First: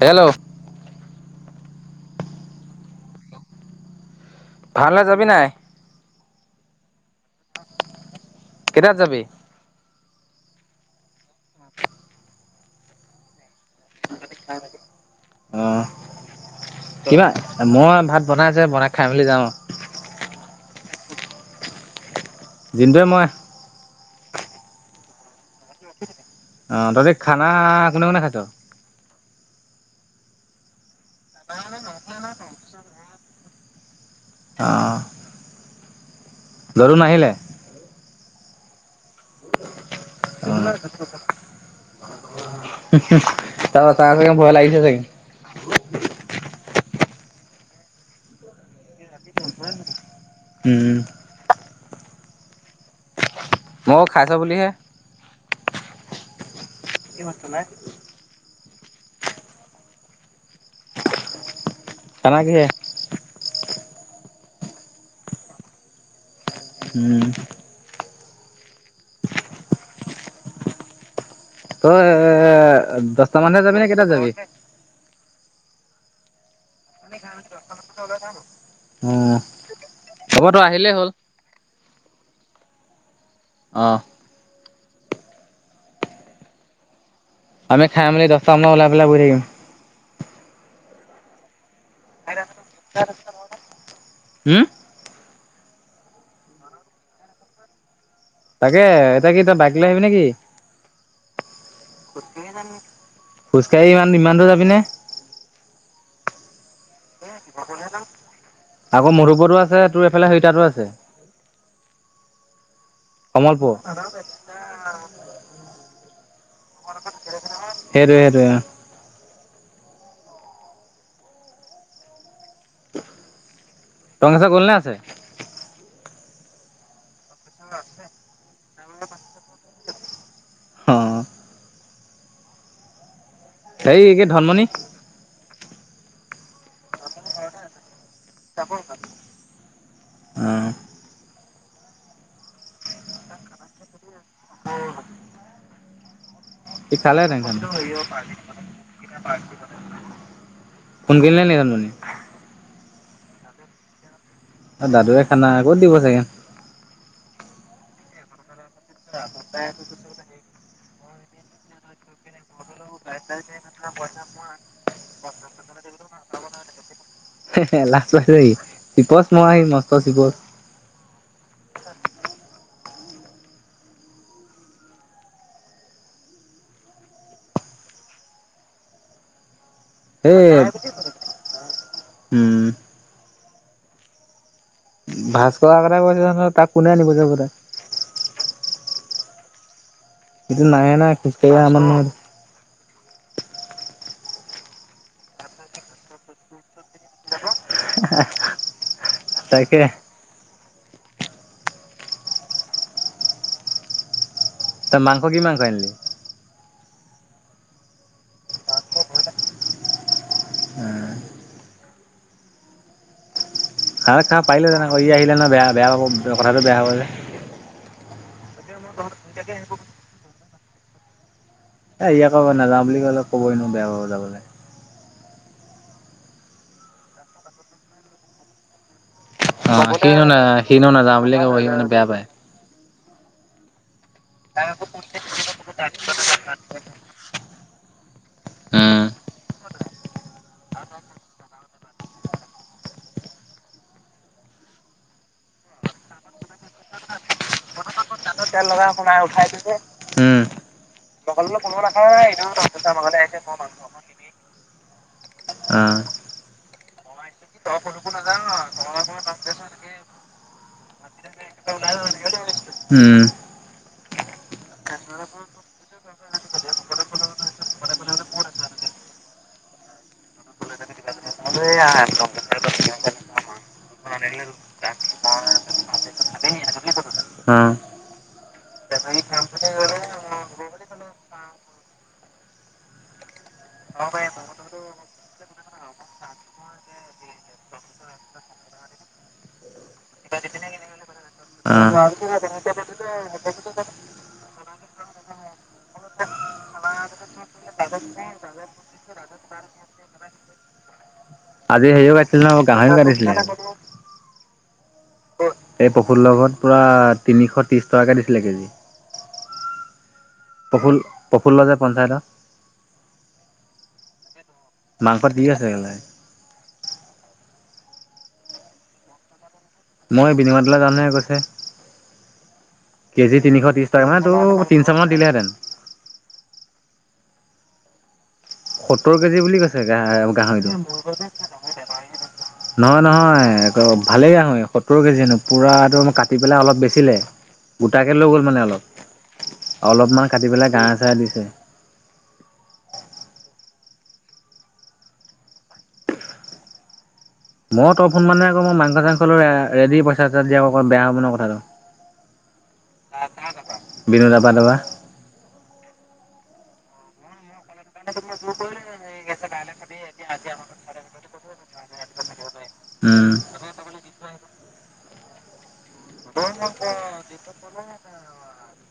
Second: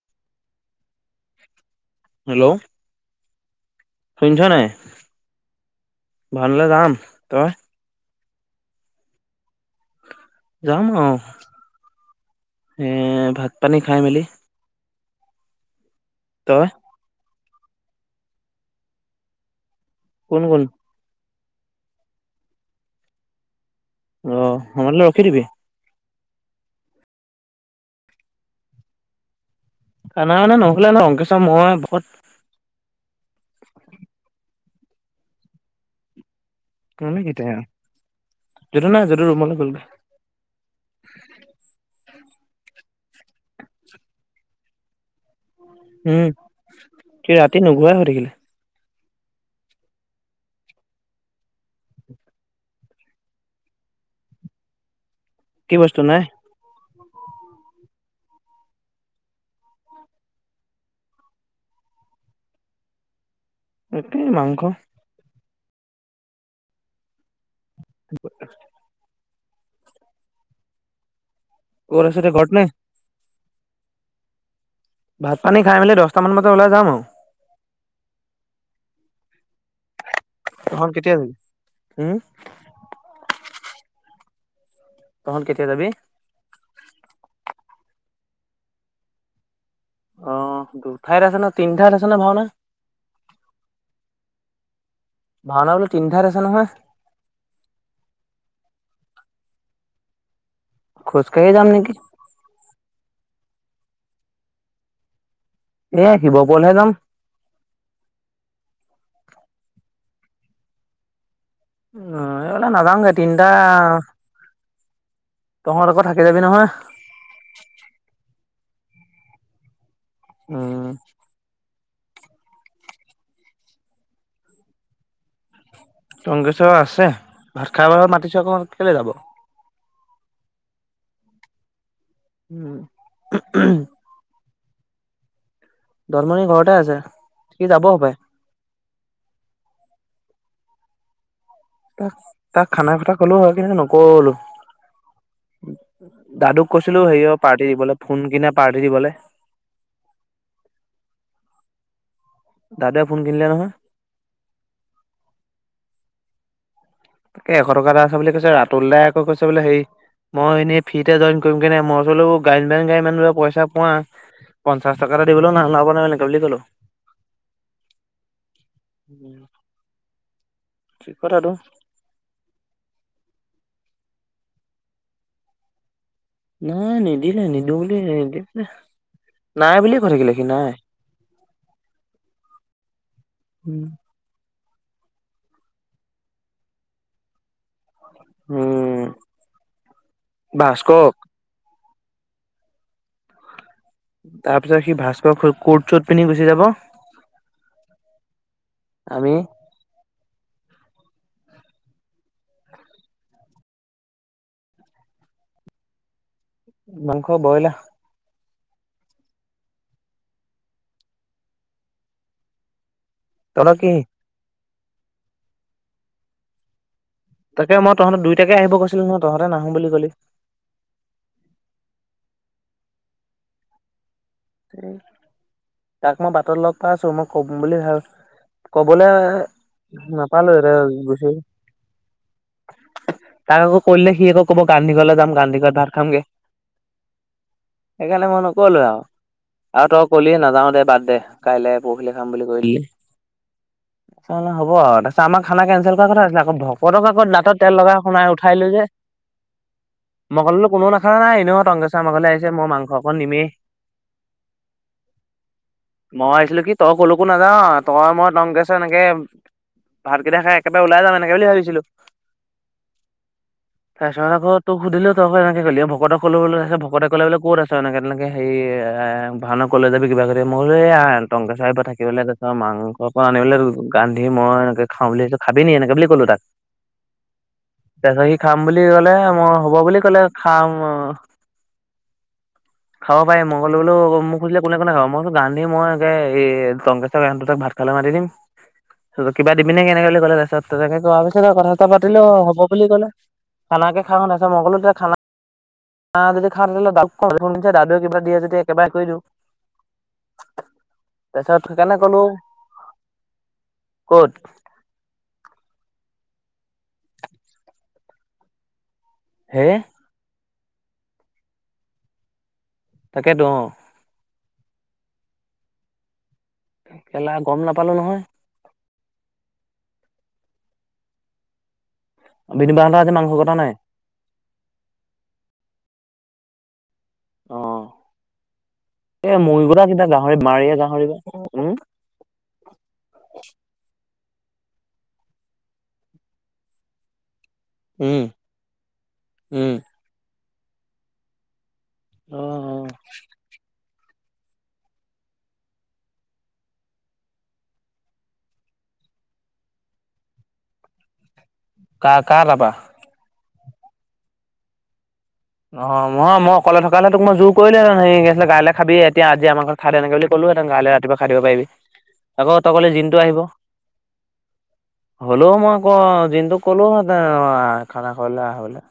Hello hello ভালে যাবি নাই ভালে যাম তই কেইটাত যাবি যাম অ এ ভাত পানী খাই মেলি আহ ত কিবা মই ভাত বনাইছে বনাই খাই মেলি যাওঁ আৰু কোন কোন যোনটোৱে মই অ ম ম ৰখি থিবি অ দাদ খানা কোনে মনে খায়তো খান মানে নহল ন অং [inaudible] অ'। যদু নাহিলে? কনেকেইটা যটো ন' ৰুমাল খুলক [inaudible] তাৰ চাগে ভয় লাগিছে। ছাগি উম, কি ৰাতি নুঘোৱাই হৈ থাকিলে। উম। মই খাইছো বুলিহে কি বস্তু নাই? কি বত নাই। তেনেকে এই মাংস উম। [inaudible] তই আছ এ এতিয়া ঘৰত নে দছটা মানহে যাব নে কেইটা যাবি? ভাত পানী খাই মেলি দহটা মান বজাত ওলাই যাম আৰু। উম। তখন কেতিয়া যিবি উম অ'। তহত কেতিয়া জাবি? আমি খাইাম বুলি দহ আম ওলাব পেলা বুৰি আহম অ' দুঠাইত আছে ন তিনি ঠাইত আছে ন ভাওনা। উম ভাওনা বোলে তিনি ঠাইত আছে নহয়। তাকে এতিয়া কি তই বাইক লৈ আহিবি নেকি? খোজকাঢ়ে যাম নেকি। খোজকাঢ়ি ইমান ইমান দূৰ যাবিনে? এ শিৱপুৰহে যাম। আকৌ মোৰপৰু আ তোৰ এইফালে সেইতো আছে উম এবলা নাজাও কটি দ অ'। তহঁত আকৌ থাকি যাবি নহয়? হেৰি হেৰি উ টঙেশ্বৰ গ'লনে আছে? চগেশৰ আছে। ভাত খাবব মাতিছে অক কেলে যাব হ উম সেই একে ধনমণি ধনমণি ঘৰতে আছে সি যাব হপাই তাপ ক [unintelligible] অঁ তাক তাক খানা খটা কলো হয় কিনে নকলো দাদুক সি কৈছিলো খালে হেৰিয়ৰ তেখা [unintelligible] ন পাৰ্টি দিবলে ফোন কিনে পাৰ্টি দিবলে কোন কিনিল ন ৰানমনি দাদাই ফোন কিনিলে নহয় দাদুৱে খানা ক'ত দিব চাগে? তাকে এশ টকা এটা আছে বুলি কৈছে ৰা সোণ দাই আকৌ কৈছে বোলে হেই মই এনে ফি যে জইন কৰিম কেনে মোৰ ওচ গ গাডী মানুহে পইচা পোৱা পঞ্চাশ কা দিব ন ন নে বুলি ক'ো [unintelligible] লাজ পাইছেহি চিপচ মৰা আহি মস্ত চিপচ ঠিক কথাটো নাই নাই দিল নাই দৌলে ন দি [unintelligible] নাই বুলিয়ে কৈ থাকিলে সি সেই নাই। উম উম ভাস্কৰ আগতে কৈছে নহ তাক কোনে আনিব যাব তাক উম এইটো নাহে ভাস্কৰক নহয় [unintelligible] তাৰ পিছত সি ভাস্কৰ কোট চোট পিন্ধি গুচি যাব আমি তাকে ত মাংস কি মাংস আনিলি মাংস বইলা অ তহঁতৰ কি হ খা পাইিল যান [unintelligible] অ ই আহিলে ন বেয়া বেয়া পাব কথাটো বেয়া হব্ যে তাকে মই তহঁতৰ দুইটাকে আহিব কৈছিলো নহয় তহঁতে নাহোম বুলি কলি। এ ই য়াক নাযাওঁ বুলি কলে কবই নো বেয়া বাব যাবলে তাক মই বাটত লগ পাই আছো মই কব বুলি ভাল কবলৈ অ সিনো ন সিনো নাযাওঁ বুলি কব সি মানে বেয়া পায় তাক আক ত ভাত খামগে [unintelligible] সেইকাৰণে মইন ক'লো আ আৰু আৰু তই কলি নাযাও দে বাৰ্থ দে কাইলে পৰহিলি খাম বুলি কলি তাৰছে হ'ব আৰু তাৰপিছত আমাৰ খানা কেনচেল কৰা কথা আছিলে আকৌ ভকতক আকৌ দাঁত তেল লগা [unintelligible] তেল লগাই সোমাই উঠাইছে মই ক'লো কোনো নাখানা অো নাই ক এনেও টংকেশ্বৰ আমাৰ ঘৰলে আহিছে মই মাংস নাথাৰ অকণ মলৈ আহিছে নিমেই। ম মানুহ অকি [unintelligible] আহ [unintelligible] মই ভাবিছিলো কি তই কলকো নাযা তই মই টং গেশৰ এনেকে ভাত কেইটা খাই একেবাৰে ওলাই যাম এনেকে বুলি ভাবিছিলো উম ফে্বত আকৌ ত সুধিলো তই আক এনেকে ক'ল ভকতক ক'লৈ আছে ভকতে ক'লেলে ক'ত আছে এনেকে তেনেকে হে [unintelligible] ভাানক ক যাবি কিবা কিব মইোল টংকেশ চাৰ পৰা থাকিব তাৰ পিছত মাংসৰ পৰা আনিব গান্ধি মই এনেকে খাাম বুলি খাবি নি এনেকে বুলি কলো তাক অ অ'। তাৰ পিছত সি খাম বুলি কলে মই হব বুলি কলে খাম খাব পাৰি মোক [unintelligible] মই কো বোলো মোক সুধিলে কোনে কোনে খাব মই গান্ধি মইে এই টংকেশৰ গ ত ভাত খালে মাতি দিম কিবা দিবিে কেনেকৈ বুলি কলে তাৰপিছতনেে ক পিছত কথা এটা পাতিলো হ'ব বুলি ক'লে খানে খা শ তছত মই ক'লো খানাা খা তে দাদে কিবা দিয়ে য [unintelligible] তেয়া একেবাৰে কৰি দিওঁ তাৰপিছত আজি সেইকাৰণে হেৰিও ক'লো গা়ছিলে ন কাহৰিও গাঢ়ছিলে ক'ত [unintelligible] এই পশুৰ লগত পূৰা তিনিশ ত্ৰিছ টকাকৈ দিছিলে কেজি হে পখ পখললাদাৰ পন্ঞ্চায়তৰ তাকেইতো অ মাংস দি আছোই কেলা গম নাপালো নহয় [unintelligible] মই বিনিময়ালা যামহে কৈছে বিনিবাহঁতৰ আজি [unintelligible] মাংস কেজি কটা তিনিশ নাই ত্ৰিশ টকা মানে তটো তিনিশ মানত দিলেহেঁতেন [unintelligible] আহ সত্তৰ কেজি বুলি কৈছে গাহৰিটো মাৰিয়ে গাহৰি উম উম নহয় নহয় আকৌ ভালেই আহোঁ এই সত্তৰ কেজি জনো পুৰাটো কাটি পেলাই অলপ বেছিলে গোটাকে লৈ গ'ল মানে অলপ উম অলপমান কাটি পেলাই গা চা দিছে আহ অ মই ত অপ সোনমানে আকৌ মই মাংস চাংসৰেদি পইচা এ দি আক বেয়া হব ন কথাটো [unintelligible] আহ কাহলাবা বিনোদ আ পাদাব [unintelligible] অ মহয় মই অকলে থকালেহে তোক মই জোৰ কৰিলেহঁতেন সেছিলে গাইলৈ খাবি এতিয়া আজি আমাৰ ঘ খাদে এনেকে বুলি কলোহেহতেনাই ৰাতিুৱা দিব পাৰিবি আকৌ তই কলে দিনটো উম আহিব হলোও মই আকৌ দিনটো কলো হেতেন আহ খানা খলে আহ হ [unintelligible]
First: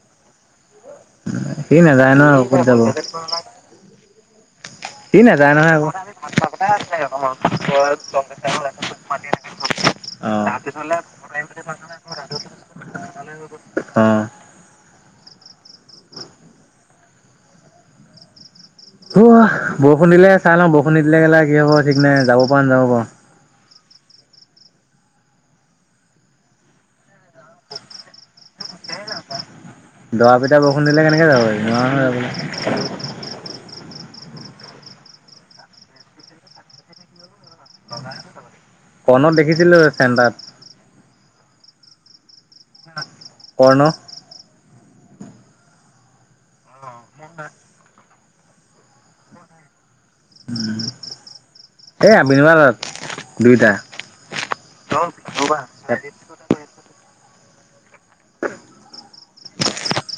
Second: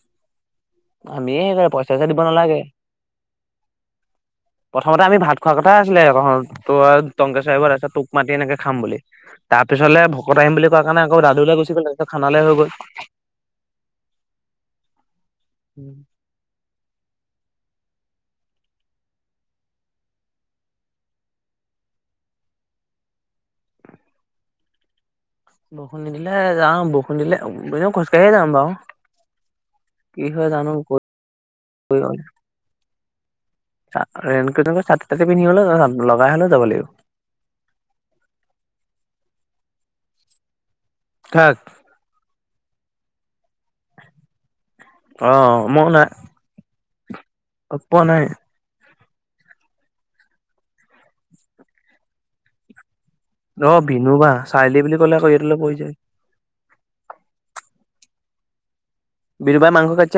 সি নাযায় ন নালাগে কত যাব প্ৰথমতে আমি সি ভাত নাযায় খোৱাৰ নহয় কথা আকৌ। আছিলে তোৰ টংকেশ্বইবৰ তাৰপিছত োক মাতি এনেকে খাম বুলি তাৰ পিছলে ভকত আহিম বুলি কোৱা কাৰণে আকৌ দাদুৈ গুচি গল তাৰপিছত খানালৈ হৈ গল অ'। অ'। [unintelligible] উম বৰষুণ দিলে চাই লওঁ বৰষুণ দি দিলে গা কি হ'ব ঠিক নাই যাব পৰা নাযাব পাৰ [unintelligible] বৰষুণদিলে যাম বৰসুণ দিলে এনে খোজকাঢ়িয়ে যাম বাৰু কি দৰা হয় পিঠা জানো বৰষুণ ক'ত দিলে কেনেকে যাব য ৰেকু চাটি তাটি পিন্ধি হলে লগাই হলেও যাব লাগিব [unintelligible] কণত দেখিছিলো চেণ্ডাত [unintelligible] থাক অনন [unintelligible] অ মই নহ অপ নাই এ আ বিনিময়ত অ বিনু বাা চাইলি বুলি ক'লে ক পৈ যায় বিৰু বাা মংস খ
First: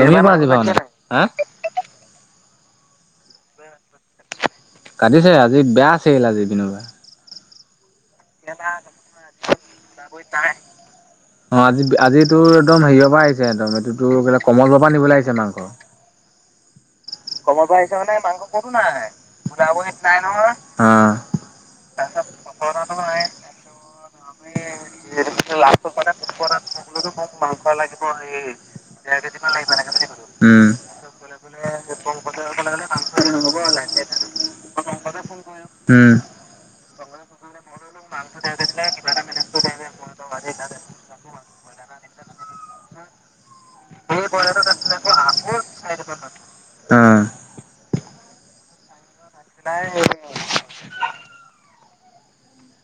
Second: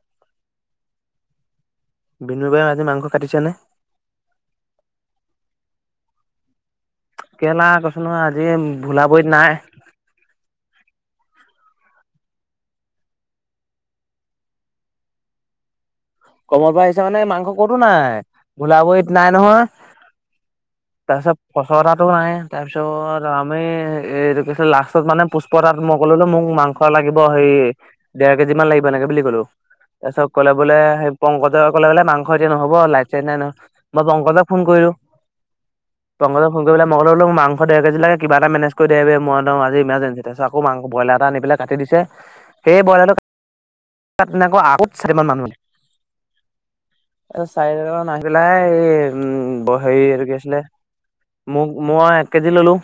দে পৰা আজিবা মানে হা বিনু বায় আজি মাংস কাটিছে নে কাটিছে আজি বেয়া আছিল আজি বিনোবা কেৰেলা কৈছ নহ আজি ভোলাবৰিত নাই অ আজি আজিটো একদম হেৰিয়ৰ পৰা আহিছে একদম এইটোতো কেলে কমলৰ পৰা নিবলৈ আহিছে মাংস কমল পাই মানে মাংস ক'তো নাই গোলাবৰিীত নাই নহয় অ তাৰপিছত ফচলাতো নাই তাৰপিছত আমি এইটো কৈছে লাষ্টত মানে পুষ্প তাত মই ক'ললো মোক মাংস লাগিব হে ডেৰ কেজি মান লাগিব এনেকে বুলি ক'লো তাৰ পিছত কলে উম বোলে সেই ক কালে মাংস এতিয়া নহব লাইছে নাই নহয় মই পংকজক ফোন কৰিলো উম পংগল ফংগিল মইোোক মাংস ডেৰ কেজি লাগে কিবা এটা মেনেজ দ দেিবি মই একম আজি ইমাৰজেঞ্চি তাৰপিছতকৌ মাং ব্ৰইলাৰ এ আনি পেল কাটি দিছে সেই বইলাৰটো তেনেকৌ আগত চাৰি মান মানু অ চাৰি মান আহি পেলাই এই হেৰি এইটো কি আছিলে মোক মই এক কেজি ললো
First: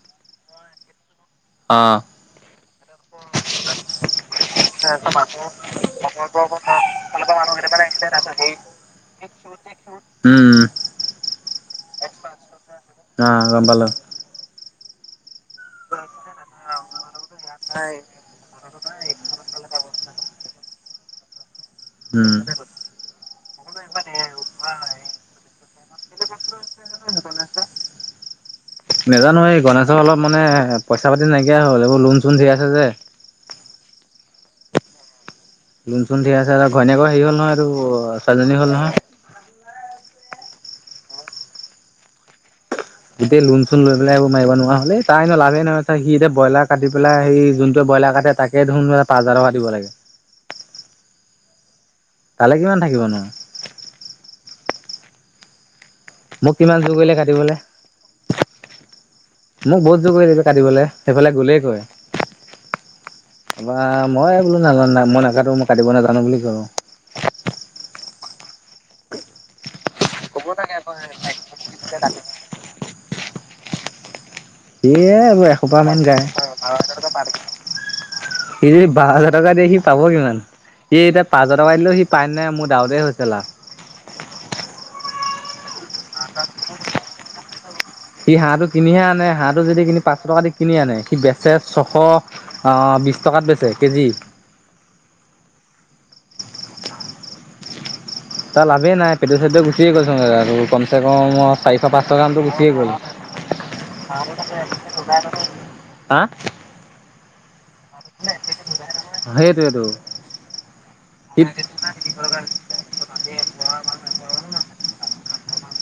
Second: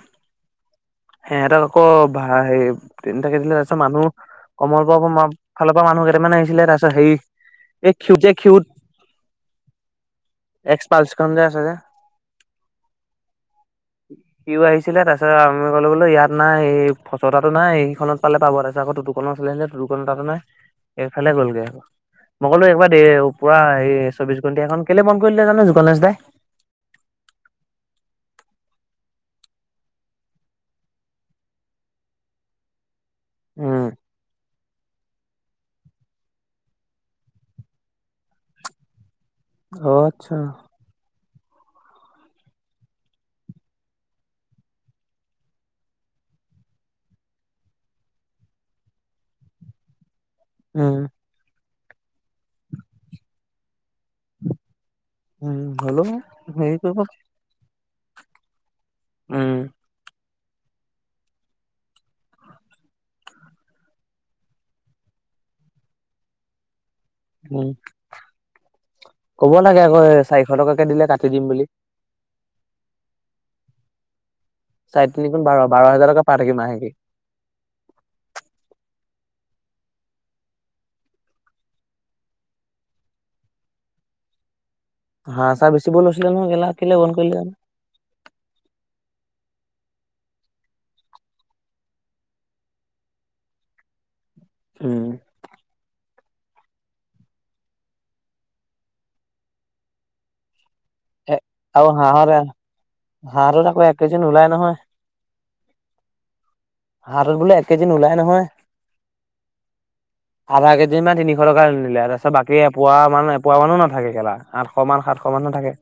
হে এ তাক আকৌ ভ অ হে তিনিটাাকেই দিলে তাৰপিছত মানুহ কমল ব ম ফালৰ পৰা মানুহ কেইটামানে আহিছিলে তাৰ পিছত হেৰি এই খ্ষিউতে খ্ষিউত উম এক্সপালচ। কম যে আছে যে। নাগাম সিও আহিছিলে তাৰপিছত আমি ক'লে বোলো ইয়াত নাই এই ফচতাটো নাই এই সেইখনত পালে পাব তাৰ পিছত আকৌ টুতুকন চলাই চালে টুতুকনৰ তাতো নাই। এইফালে গলগেৌ মই উম কলো একবাৰ দে পূৰা এই চৌবিশ ঘন্টি এখন কেলে বন্ধ কৰি দিলে জানো যোগণেশ দাই নেজানো এই গণেশৰ অলপ মানে পইচা পাতি নাইকিয়া হ'ল এইবোৰ লোণ চোন ধেই আছে যে। উম। যোন চোন ে আছে আৰু ঘৈণীয়েকৰ হেৰি হ'ল নহয় আৰু ছোৱালজনী হ'ল নহয় অ আচ্ছা। গোটেই লোণ চোণ লৈ পেলাই এইবোৰ মাৰিব নোৱাৰা হ'লে তাৰ লাভেই নহয় সি এতিয়া ব্ৰইলাৰ কাটি পেলাই সেই যোনটোৱে ব্ৰইলাৰ কাটে তাকে দেখোন পাঁচ হাজাৰ টকা দিব লাগে। উম। তালে কিমান থাকিবনো উম। হ'লেও মোক হেৰি কিমান চোৰ কৰিব কৰিলে কাটিবলে। উম, ম বহুত যুখ কৰিছে। কাটিবলৈ সেইফালে গ'লেই কয়। [unintelligible] মই বোলো নাজান মই নকাটো। মই কাটিব নাজানো বুলি কওঁ। উম কব লাগে আকৌ চাৰিশ টকাকে দিলে কাটি দিম বুলি। চাৰে এৱে তিনি আৰু গুণ বাৰ, এখোপাহ বাৰ মান হাজাৰ গায়। টকা পাই থাকিম মাহেকে। [unintelligible] সি বাৰ হাজাৰ। টকা দিয়ে সি পাব কিমান? সি এতিয়া পাঁচ হাজাৰ টকা দিলেও সি পাই নাই? মোৰ ডাউটহে হৈছে। হাঁহ চা বেছিব হৈছিলে নহয় কেলা। কেলে বন্ধ কৰিলেজানো? সি হাঁহটো কিনিহে আনে, হাঁহটো যদি কিনি পাঁচশ টকা দি কিনি আনে, সি বেচে ছশ আহ বিশ টকাত বেচে কেজি। উম। তাৰ লাভেই নাই পেট্ৰল চেট্ৰল গুচিয়ে গল চোন আৰু কম। তা ক এ মই চাৰিশ আৰু পাঁচশ হাঁহত গামটো গুচিয়ে গ'ল, হাঁহটোত আকৌ এক কেজি নোলায় নহয়। [inaudible] হা? হাঁহ টোত বোলে কেজি নোলাই নহয়। সেইটোৱেটো আধা কেজি মান তিনিশ সি টকানিলে তাৰপিছত বাকী এপোৱা মান এপোৱা মানো নাথাকে কেলা। আঠশ মান সাতশ [unintelligible] নাথাকে।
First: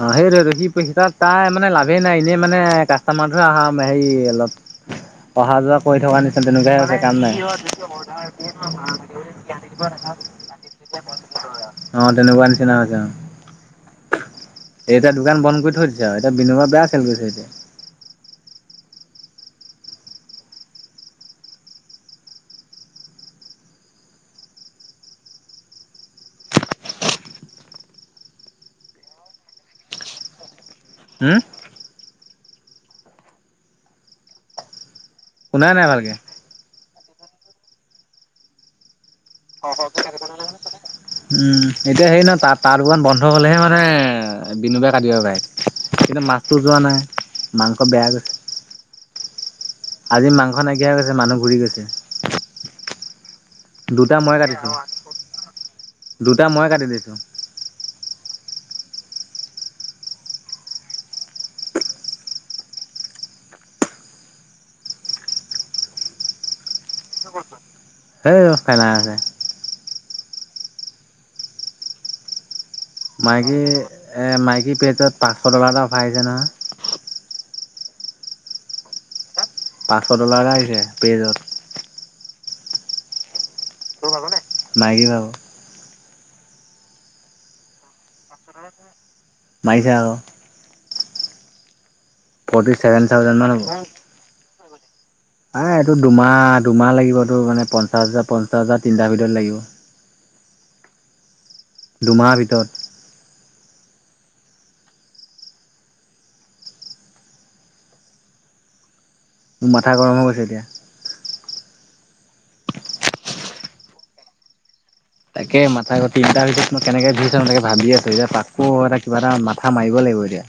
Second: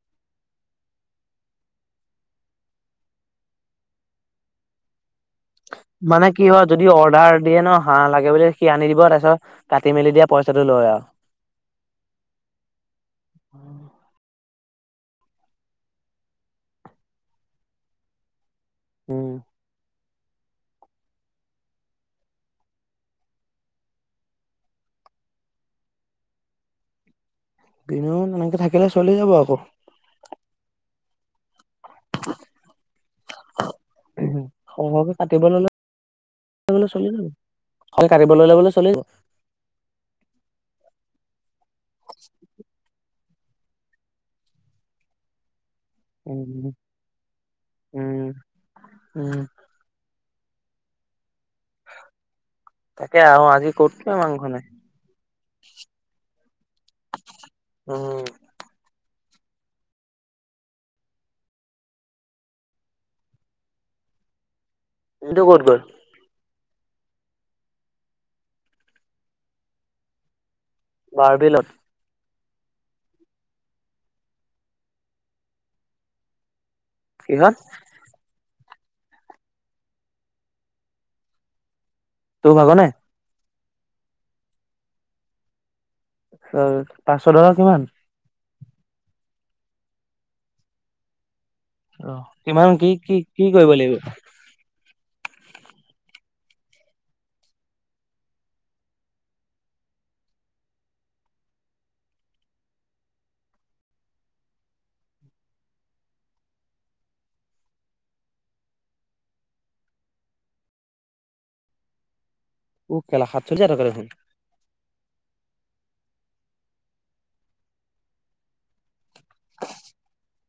অ সেইটোৱেতো কি হিচাপ তাই মানে লাভেই নাই এনেই মানে কাষ্টমাৰটোহে আহা হেৰি অলপ। অহা যোৱা কৰি থকা মানে নিচিনা কি হয় তেনেকুৱাহে যদি হৈছে কাম নাই। অৰ্ডাৰ দিয়ে ন হাঁহ লাগে বুলি সি আনি দিব তাৰপিছত কাটি মেলি দিয়া পইচাটো লয় আও। অ তেনেকুৱা নিচিনা হৈছে অ। এ এতিয়া দোকান বন্ধ কৰি থৈ দিছে আও। এতিয়া [unintelligible] বেয়া চেল গৈছে এতিয়া। উম। বিনো এনেকে থাকিলে চলি যাব আকৌ। হম? [unintelligible] আতিব ললে শুনাই নাই ভালকে [unintelligible] অল কাটিব ললে বোলো চলি যাব। [unintelligible] উম এতিয়া হেৰি নহ তাৰ তাৰ দুকান বন্ধ। হ'লেহে মানে বিনোবে কাটিব পাই। কিন্তু মাছটো উম যোৱা নাই মাংস বেয়া উম গৈছে। উম আজি মাংস নাইকিয়া হৈ গৈছে মানুহ ঘূৰি গৈছে। তাকে আ দুটা মই কাটিছোঁ। দুটা মই কাটি দিছোঁ। উম। এইটো ক'ত গল। সেই [unintelligible] মাৰ্বিলত। মাইকী এ মাইকী পেজত পাঁচশ টকা এটা অফাৰ আহিছে নহয়। কিহত? পাঁচশ ডলাৰ এটা আহিছে পেজত। তোৰ ভাগ্ নাই? তোৰ ভাগৰ নাই? মাইকি ভাগৰ। পাঁচশ ডলাৰ কিমান? মাৰি চা ক। অ কিমান কি ছেভেন কি কি কৰিব লাগিব? আ এইটো দুমাহ দুমাহ লাগিব এটো মানে পঞ্চাশ হাজাৰ, পঞ্চাশ হাজাৰ তিনটাৰ ভিতৰত লাগিব। দুমাহাৰ ভিতৰত মোৰ মাথা গৰম হৈ গৈছে এতিয়া উ খেলা সাত ছজাৰ কা দেখোন তাকে মাথা গতি তিনটাৰ ভিতৰত মই কেনেকে দি চাও তাকে ভাবি আছো এতিয়া তাকো এটা কিবা এটা মাথা মাৰিব লাগিব এতিয়া।